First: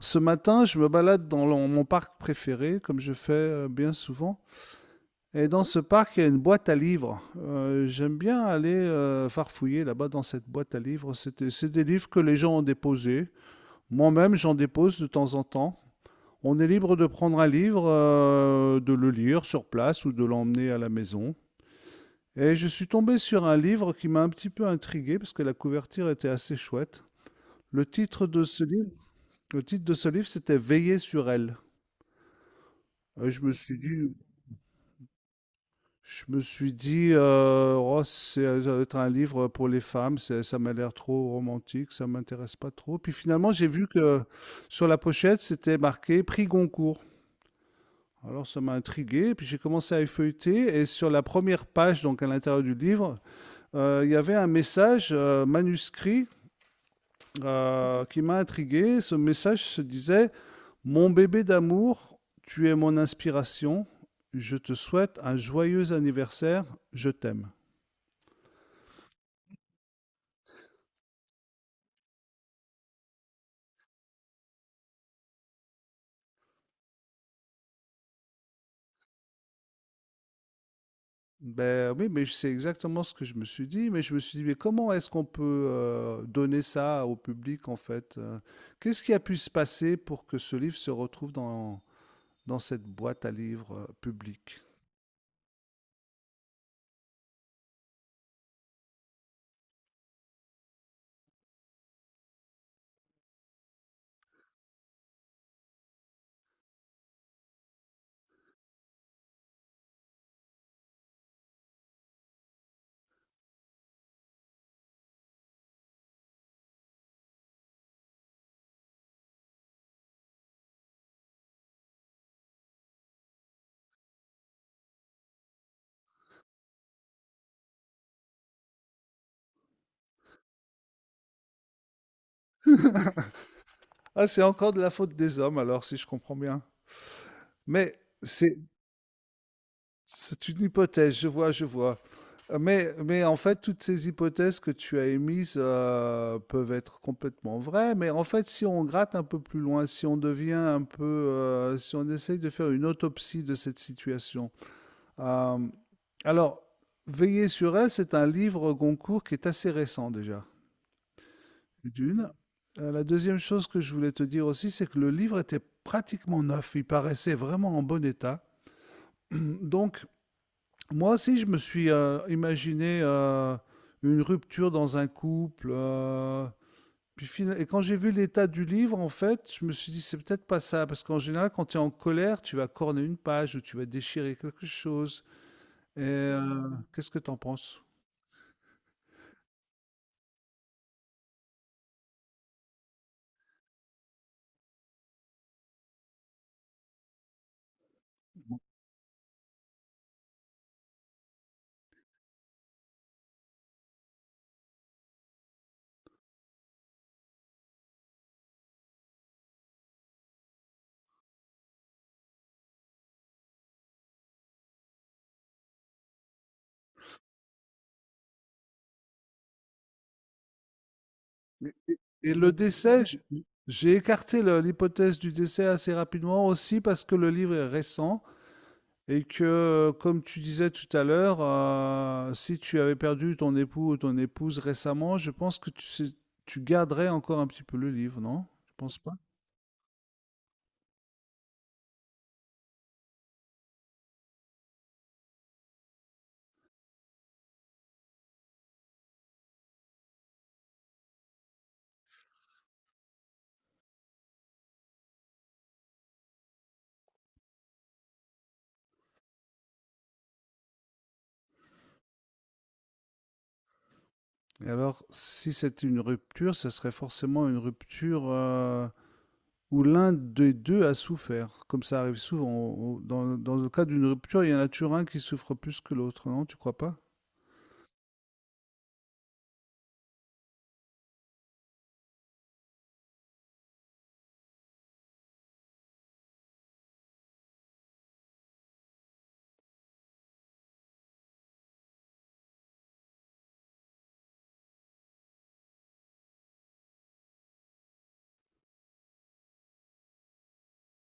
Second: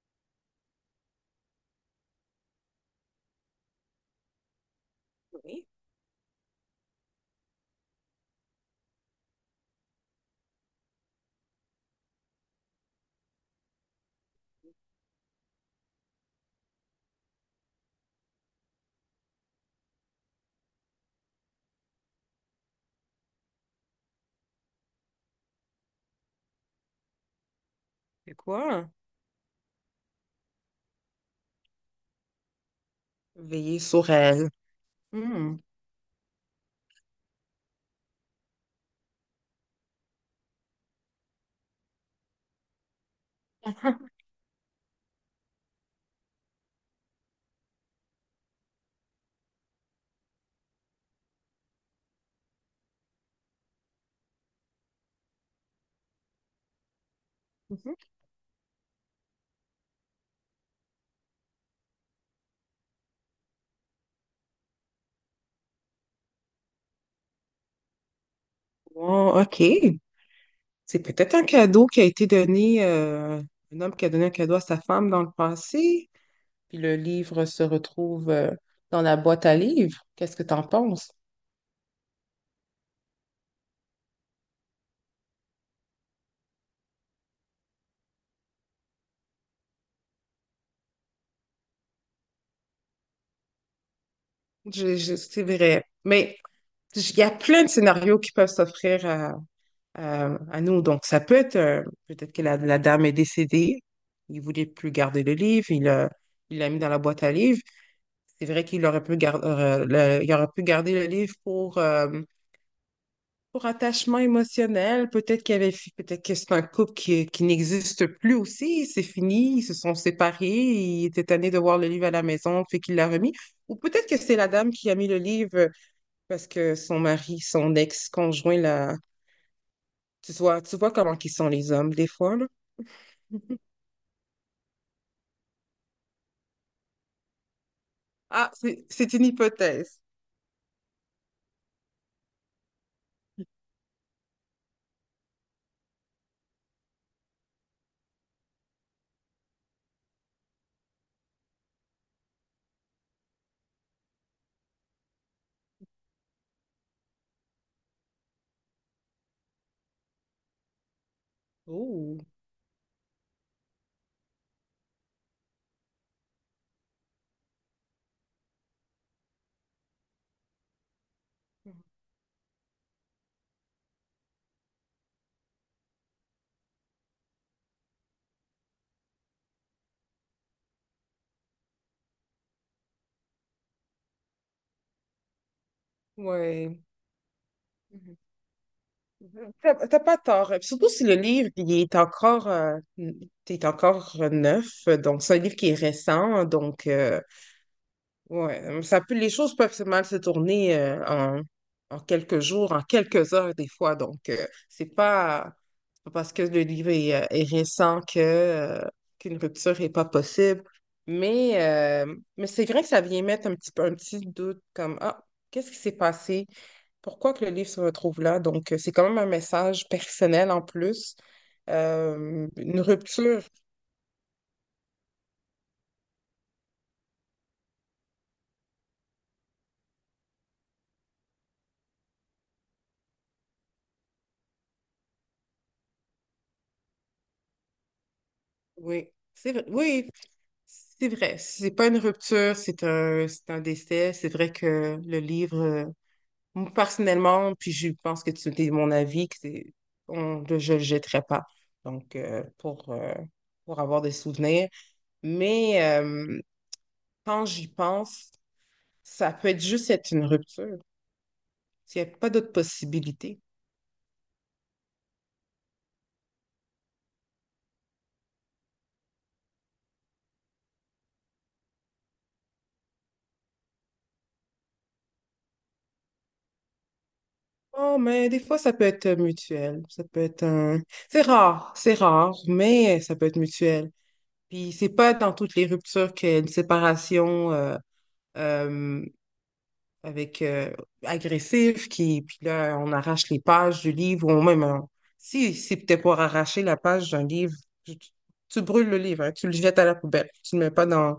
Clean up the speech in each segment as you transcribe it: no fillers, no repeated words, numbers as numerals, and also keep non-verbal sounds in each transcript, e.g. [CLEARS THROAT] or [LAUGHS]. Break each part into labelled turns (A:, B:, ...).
A: Ce matin, je me balade dans mon parc préféré, comme je fais bien souvent. Et dans
B: Oui,
A: ce parc, il y a une boîte à livres. J'aime bien aller farfouiller là-bas dans cette boîte à livres. C'est des livres que les gens ont déposés. Moi-même, j'en dépose de temps en temps. On est libre de prendre un livre, de le lire sur place ou de l'emmener à la maison. Et je suis tombé sur un livre qui m'a un petit peu intrigué parce que la couverture était assez chouette. Le titre
B: c'est
A: de ce
B: quoi?
A: livre, le titre de ce livre, c'était Veiller sur elle. Et je me suis
B: Veiller sur
A: dit,
B: elle. Hmm.
A: je me suis dit, oh, c'est ça doit être un livre pour les femmes, ça m'a l'air trop romantique, ça m'intéresse pas trop. Puis finalement, j'ai vu que sur la pochette, c'était marqué Prix Goncourt. Alors ça m'a intrigué, puis j'ai commencé à effeuilleter, et sur la première page, donc à l'intérieur du livre, il y avait un message manuscrit
B: Mhm.
A: qui m'a intrigué. Ce message se disait, mon bébé d'amour, tu es mon inspiration, je te souhaite un joyeux anniversaire, je t'aime.
B: Bon, OK. C'est peut-être un cadeau qui a été donné, un homme qui a donné un cadeau à sa femme dans le passé. Puis le livre se retrouve dans la boîte à livres. Qu'est-ce que t'en penses?
A: Ben oui, mais c'est exactement ce que je me suis dit. Mais je me suis dit, mais comment est-ce qu'on peut donner ça au public en fait? Qu'est-ce qui a pu se passer pour que ce livre se retrouve dans cette boîte à livres publique?
B: C'est vrai. Mais il y a plein de scénarios qui peuvent s'offrir à nous. Donc, ça peut être, peut-être que la dame est décédée. Il voulait plus garder le livre. Il l'a mis dans la boîte à livres. C'est vrai qu'il aurait pu garder, il aurait pu garder le livre pour attachement émotionnel. Peut-être qu'il y avait, peut-être que c'est un couple qui n'existe plus aussi. C'est fini, ils se sont séparés. Il était tanné de voir le livre à la maison, fait qu'il l'a remis. Ou peut-être que c'est la dame qui a mis le livre parce que son mari, son ex-conjoint là. Tu vois comment qu'ils sont les hommes des fois, là.
A: [LAUGHS]
B: [LAUGHS]
A: Ah, c'est encore de la faute des hommes alors, si je comprends bien. Mais
B: Ah,
A: c'est
B: c'est une hypothèse.
A: C'est une hypothèse, je vois, je vois. Mais en fait, toutes ces hypothèses que tu as émises peuvent être complètement vraies. Mais en fait, si on gratte un peu plus loin, si on devient un peu, si on essaye de faire une autopsie de cette situation. Euh, alors, Veiller sur elle, c'est un livre Goncourt qui est assez récent déjà.
B: Oh.
A: D'une. La deuxième chose que je voulais te dire aussi, c'est que le livre était pratiquement neuf. Il paraissait vraiment en bon état. [CLEARS THROAT] Donc, moi aussi, je me suis imaginé une rupture dans un couple. Et quand j'ai vu l'état du livre, en fait, je me suis dit, c'est peut-être pas ça. Parce qu'en général, quand tu es en colère, tu vas corner une page ou tu vas déchirer quelque chose. Et euh,
B: Ouais.
A: Qu'est-ce que tu en penses?
B: Mhm. T'as pas tort. Surtout si le livre, il est encore neuf. Donc, c'est un livre qui est récent. Donc, ouais, ça peut, les choses peuvent se- mal se tourner en, en quelques jours, en quelques heures des fois. Donc, c'est pas parce que le livre est, est récent que, qu'une rupture n'est pas possible. Mais c'est vrai que ça vient mettre un petit, peu- un petit doute comme, ah, qu'est-ce qui s'est passé? Pourquoi que le livre se retrouve là? Donc, c'est quand même un message personnel en plus.
A: Et, et- et le
B: Une
A: décès,
B: rupture,
A: j'ai écarté l'hypothèse du décès assez rapidement aussi parce que le livre est récent. Et que, comme tu disais tout à l'heure, si tu avais perdu ton époux ou ton épouse récemment, je pense que tu garderais encore un petit peu le livre, non? Je pense
B: oui.
A: pas.
B: C'est vrai. Oui, c'est vrai, c'est pas une rupture, c'est un décès. C'est vrai que le livre, moi, personnellement, puis je pense que tu es mon avis, que c'est, on, je le jetterai pas. Donc, pour avoir des souvenirs. Mais quand j'y pense, ça peut être juste être une rupture. Il n'y a pas d'autre possibilité.
A: Et alors, si c'était une rupture, ça serait forcément une rupture où l'un des deux a souffert, comme ça arrive souvent. Dans, dans le cas d'une rupture, il y en a toujours un qui souffre plus que l'autre, non? Tu crois pas?
B: Oh, mais des fois, ça peut être mutuel. Ça peut être un... c'est rare, mais ça peut être mutuel. Puis c'est pas dans toutes les ruptures qu'il y a une séparation euh, avec agressif qui puis là on arrache les pages du livre ou même on- si c'est peut-être pour arracher la page d'un livre, tu- tu brûles le livre, hein, tu le jettes à la poubelle, tu le mets pas dans,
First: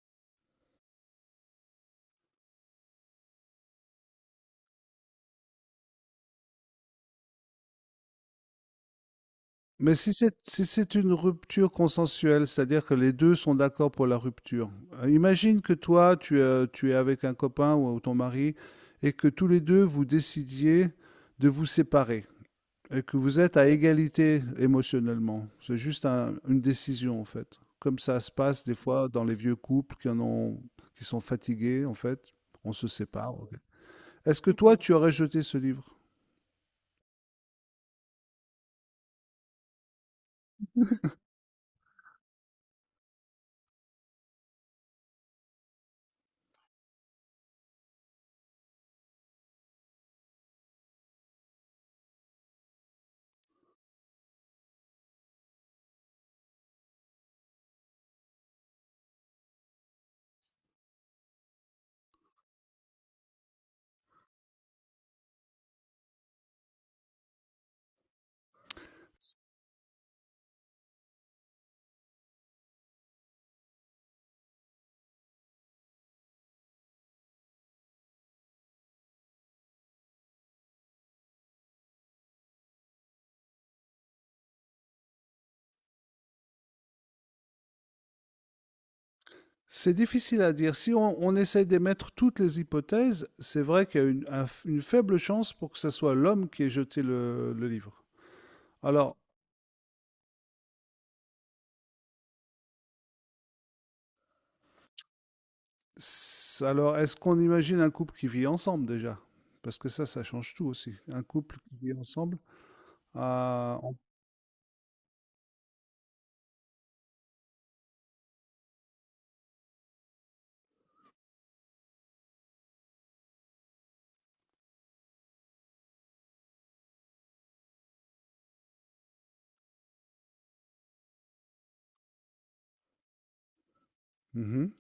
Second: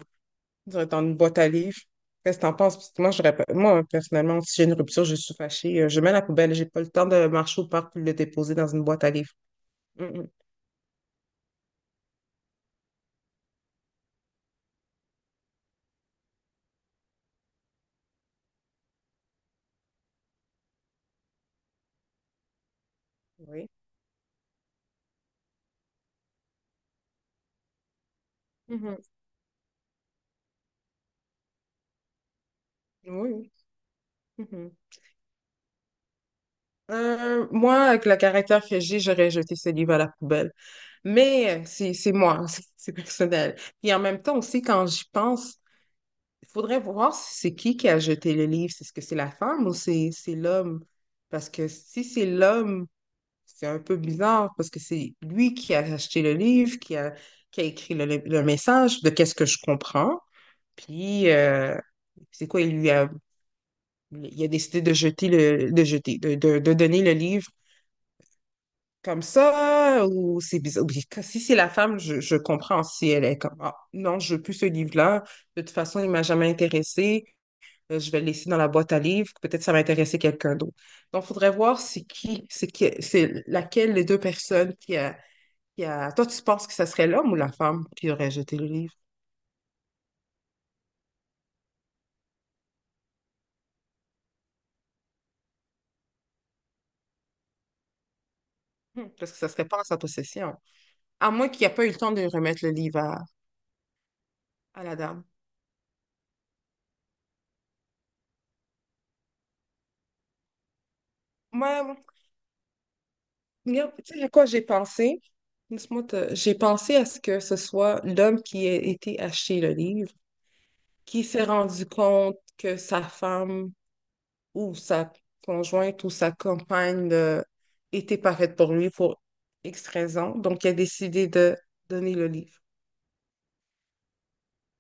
B: dans une boîte à livres. Qu'est-ce que t'en penses? Parce que moi, j'aurais pas- moi, personnellement, si j'ai une rupture, je suis fâchée, je mets à la poubelle, j'ai pas le temps de marcher au parc pour le déposer dans une boîte à livres.
A: Mais
B: Mm, mm.
A: si c'est une rupture consensuelle, c'est-à-dire que les 2 sont d'accord pour la rupture. Imagine que toi, tu es avec un copain ou ton mari et que tous les 2 vous décidiez de vous séparer et que vous êtes à
B: Oui.
A: égalité émotionnellement. C'est juste un une décision, en fait. Comme ça se passe des
B: Mhm.
A: fois dans les vieux couples qui sont fatigués, en fait. On se
B: Oui,
A: sépare, OK.
B: oui.
A: Est-ce que
B: Mhm.
A: toi, tu aurais jeté ce livre?
B: Moi, avec le caractère que j'ai, j'aurais jeté ce livre à la poubelle. Mais c'est moi, [LAUGHS] c'est personnel. Et en même temps aussi, quand j'y pense, il faudrait voir si c'est qui a jeté le livre. C'est ce que c'est la femme ou c'est l'homme? Parce que si c'est l'homme, c'est un peu bizarre parce que c'est lui qui a acheté le livre, qui a écrit le message de qu'est-ce que je comprends. Puis, c'est quoi, il a décidé de jeter de jeter, de donner le livre comme ça, ou c'est bizarre. Ou si c'est la femme, je comprends si elle est comme, ah, non, je veux plus ce livre-là. De toute façon, il m'a jamais intéressé. Je vais le laisser dans la boîte à livres. Peut-être ça va intéresser quelqu'un d'autre. Donc, il faudrait voir c'est laquelle des deux personnes qui a puis, toi, tu penses que ce serait l'homme ou la femme qui aurait jeté le livre?
A: C'est difficile à dire. Si on essaie d'émettre toutes les hypothèses, c'est vrai qu'il y a une faible chance pour que ce soit l'homme qui ait jeté le livre.
B: Hmm,
A: Alors,
B: parce que ça serait pas en sa possession. À moins qu'il n'y ait pas eu le temps de remettre le livre à la dame.
A: est-ce qu'on imagine un couple qui vit ensemble déjà? Parce que ça change tout aussi. Un couple qui vit
B: Moi,
A: ensemble. ah,
B: regarde,
A: on-
B: tu sais à quoi j'ai pensé? Laisse-moi te- j'ai pensé à ce que ce soit l'homme qui ait été acheter le livre, qui s'est rendu compte que sa femme ou sa conjointe ou sa compagne était pas faite pour lui pour X raison. Donc, il a décidé de donner le livre.
A: Mhm.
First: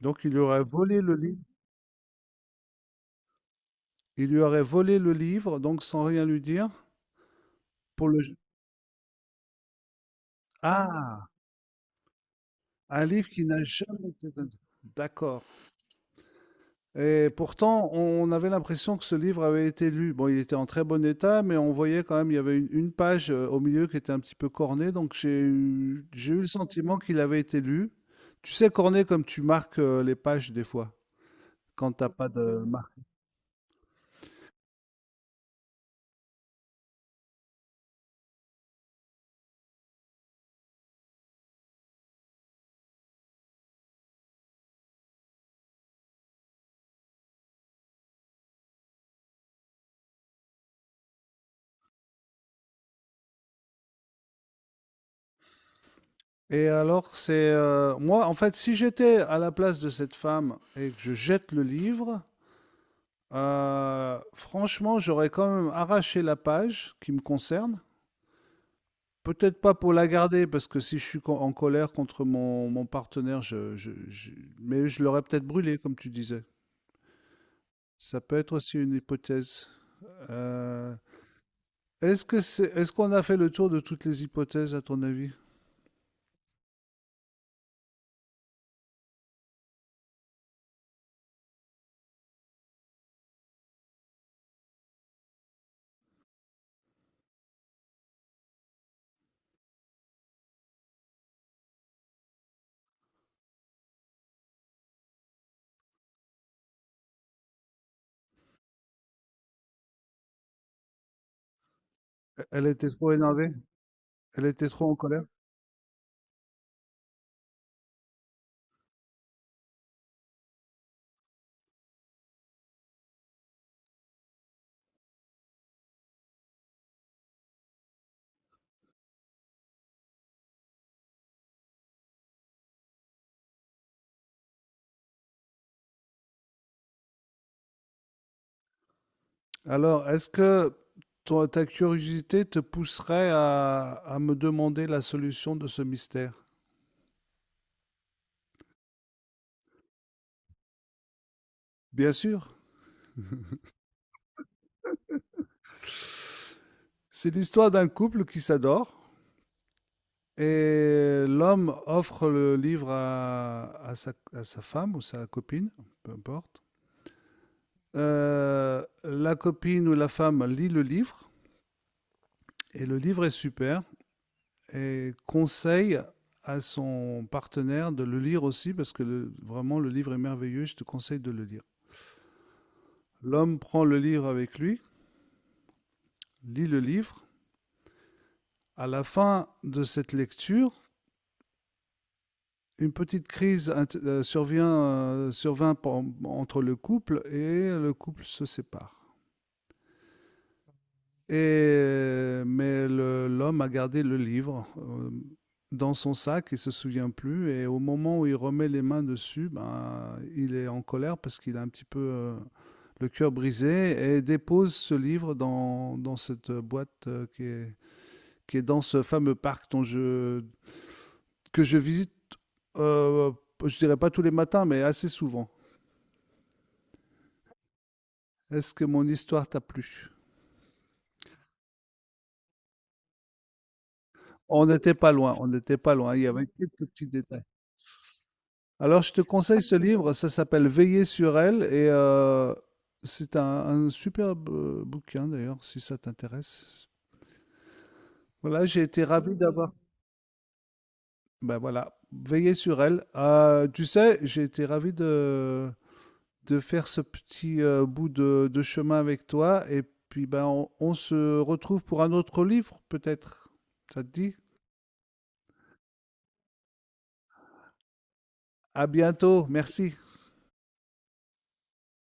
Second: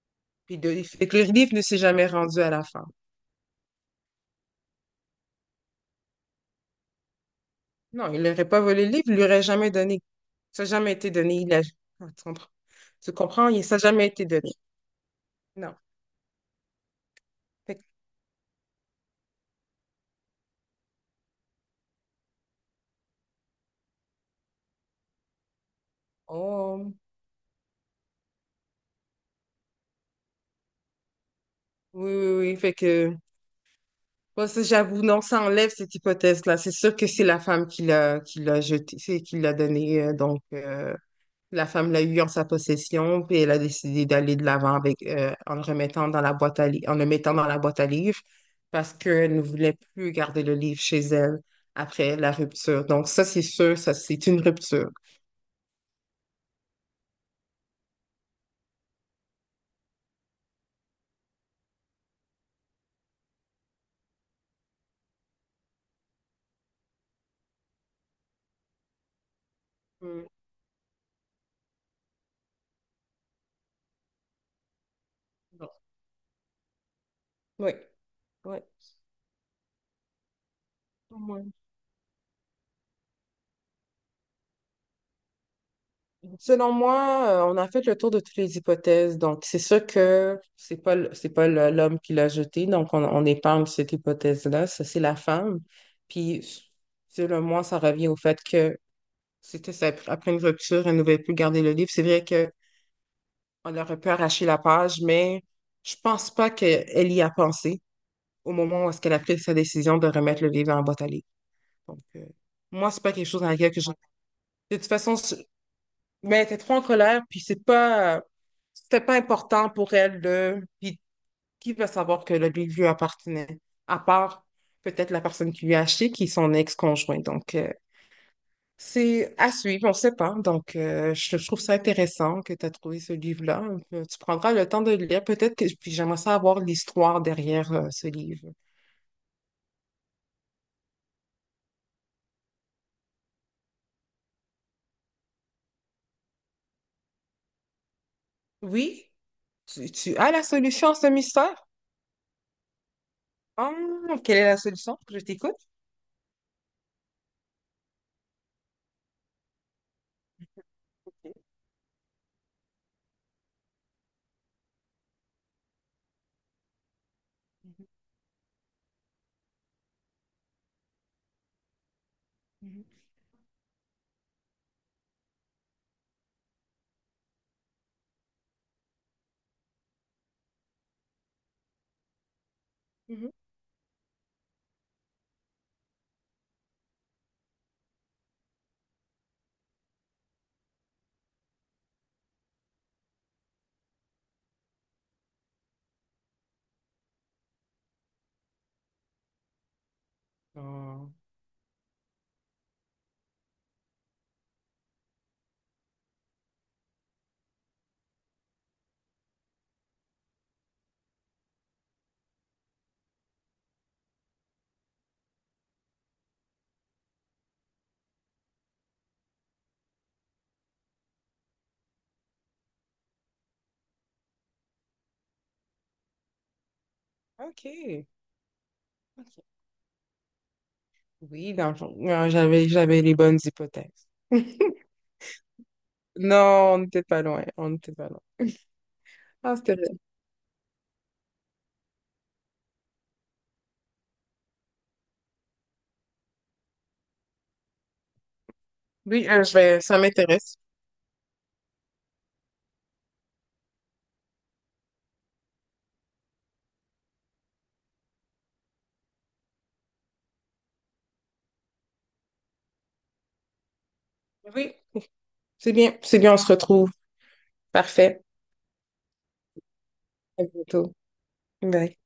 A: Donc, il lui
B: Puis
A: aurait
B: de...
A: volé
B: Fait
A: le
B: que le
A: livre.
B: livre ne s'est jamais rendu à la femme.
A: Il lui aurait volé le livre, donc sans rien lui dire, pour
B: Non,
A: le...
B: il
A: je-
B: n'aurait pas volé le livre, il lui aurait jamais donné. Ça n'a jamais été
A: ah,
B: donné. Il a... Ah, tu comprends?
A: un
B: Tu
A: livre qui
B: comprends?
A: n'a
B: Il- ça n'a jamais
A: jamais
B: été
A: été
B: donné.
A: donné. D'accord.
B: Non.
A: Et
B: Fait que-
A: pourtant, on avait l'impression que ce livre avait été lu. Bon, il était en très bon état, mais on voyait quand même, il y avait une page au milieu qui était un petit peu cornée, donc j'ai eu le
B: oh,
A: sentiment qu'il avait été lu. Tu sais, cornée comme tu marques les pages des fois, quand t'as
B: oui,
A: pas
B: oui, oui.
A: de
B: Fait
A: marque.
B: que, moi, ça, j'avoue, non, ça enlève cette hypothèse-là. C'est sûr que c'est la femme qui l'a jeté, c'est qui l'a donné. Donc, la femme l'a eu en sa possession, puis elle a décidé d'aller de l'avant avec en le remettant dans la boîte à li- en le mettant dans la boîte à livres parce qu'elle ne voulait plus garder le livre chez elle après la rupture. Donc ça, c'est sûr, ça c'est une rupture.
A: Et alors, en fait, si j'étais à la place de cette femme et que je jette le livre, franchement, j'aurais quand même arraché la page qui me concerne. Peut-être pas pour la
B: Mm.
A: garder, parce que si je suis en colère contre mon partenaire, mais je l'aurais peut-être
B: Bon.
A: brûlé, comme tu disais.
B: Oui,
A: Ça peut être
B: oui.
A: aussi une hypothèse. Euh,
B: Ouais.
A: est-ce qu'on a fait le tour de toutes les hypothèses, à ton avis?
B: Selon moi, on a fait le tour de toutes les hypothèses. Donc, c'est sûr que c'est pas le- l'homme qui l'a jeté. Donc, on épargne cette hypothèse-là. Ça, c'est la femme. Puis, selon moi, ça revient au fait que c'était ça. Après une rupture, elle ne voulait plus garder le livre. C'est vrai qu'on aurait pu arracher la page, mais je pense pas qu'elle y a pensé au moment où est-ce qu'elle a pris sa décision de remettre le livre dans la boîte à livres. Donc,
A: Elle était
B: moi, c'est
A: trop
B: pas quelque chose dans
A: énervée?
B: laquelle que je...
A: Elle était
B: De toute
A: trop en
B: façon,
A: colère?
B: je- mais elle était trop en colère, puis c'est pas... c'était pas important pour elle de... Puis qui va savoir que le livre lui appartenait, à part peut-être la personne qui lui a acheté, qui est son ex-conjoint. Donc, c'est à suivre, on ne sait pas. Donc, je trouve ça intéressant que tu as trouvé ce livre-là. Tu prendras le temps de le lire. Peut-être que puis j'aimerais savoir l'histoire derrière ce livre.
A: Alors, est-ce que ta curiosité te pousserait à me demander la solution de ce mystère?
B: Oui, tu as la solution à ce mystère?
A: Bien sûr.
B: Ah, quelle est la solution? Je t'écoute.
A: C'est l'histoire d'un couple qui s'adore. Et l'homme offre le livre à sa femme ou sa copine, peu importe.
B: Mhm,
A: La copine ou la femme lit le livre, et le livre est super, et conseille à son partenaire de le lire aussi, parce que vraiment le livre est merveilleux, je te conseille de le lire.
B: mhm. Mhm.
A: L'homme prend le livre avec lui, lit le livre. À la fin de cette lecture, une petite crise survint entre le couple et le couple se sépare.
B: Ah,
A: Et, mais l'homme a gardé le livre dans son sac, il ne se souvient plus. Et au moment où il remet les mains dessus, ben, il est en colère parce qu'il a un petit peu le cœur brisé et dépose ce livre dans cette boîte qui est dans ce fameux parc dont je, que je visite, euh, je ne dirais pas tous les matins, mais assez souvent.
B: OK.
A: Est-ce que mon
B: OK.
A: histoire t'a plu?
B: Oui, dans le fond, non, j'avais les bonnes hypothèses.
A: On
B: [LAUGHS]
A: n'était pas loin, on n'était pas loin, il y avait
B: Non, on
A: quelques
B: n'était
A: petits
B: pas
A: détails.
B: loin. On n'était pas loin.
A: Alors je te
B: Ah,
A: conseille ce
B: c'était bien.
A: livre, ça s'appelle Veiller sur elle et c'est un superbe bouquin d'ailleurs, si ça t'intéresse. Voilà, j'ai été
B: Oui,
A: ravi
B: je
A: d'avoir...
B: vais- ça m'intéresse.
A: Ben voilà, Veiller sur elle. Tu sais, j'ai été ravi de faire ce petit bout de chemin avec toi et puis ben on se retrouve pour un autre livre peut-être. Ça te dit?
B: Oui, c'est bien. C'est bien, on se retrouve. Parfait.
A: À bientôt, merci.
B: À bientôt. Bye.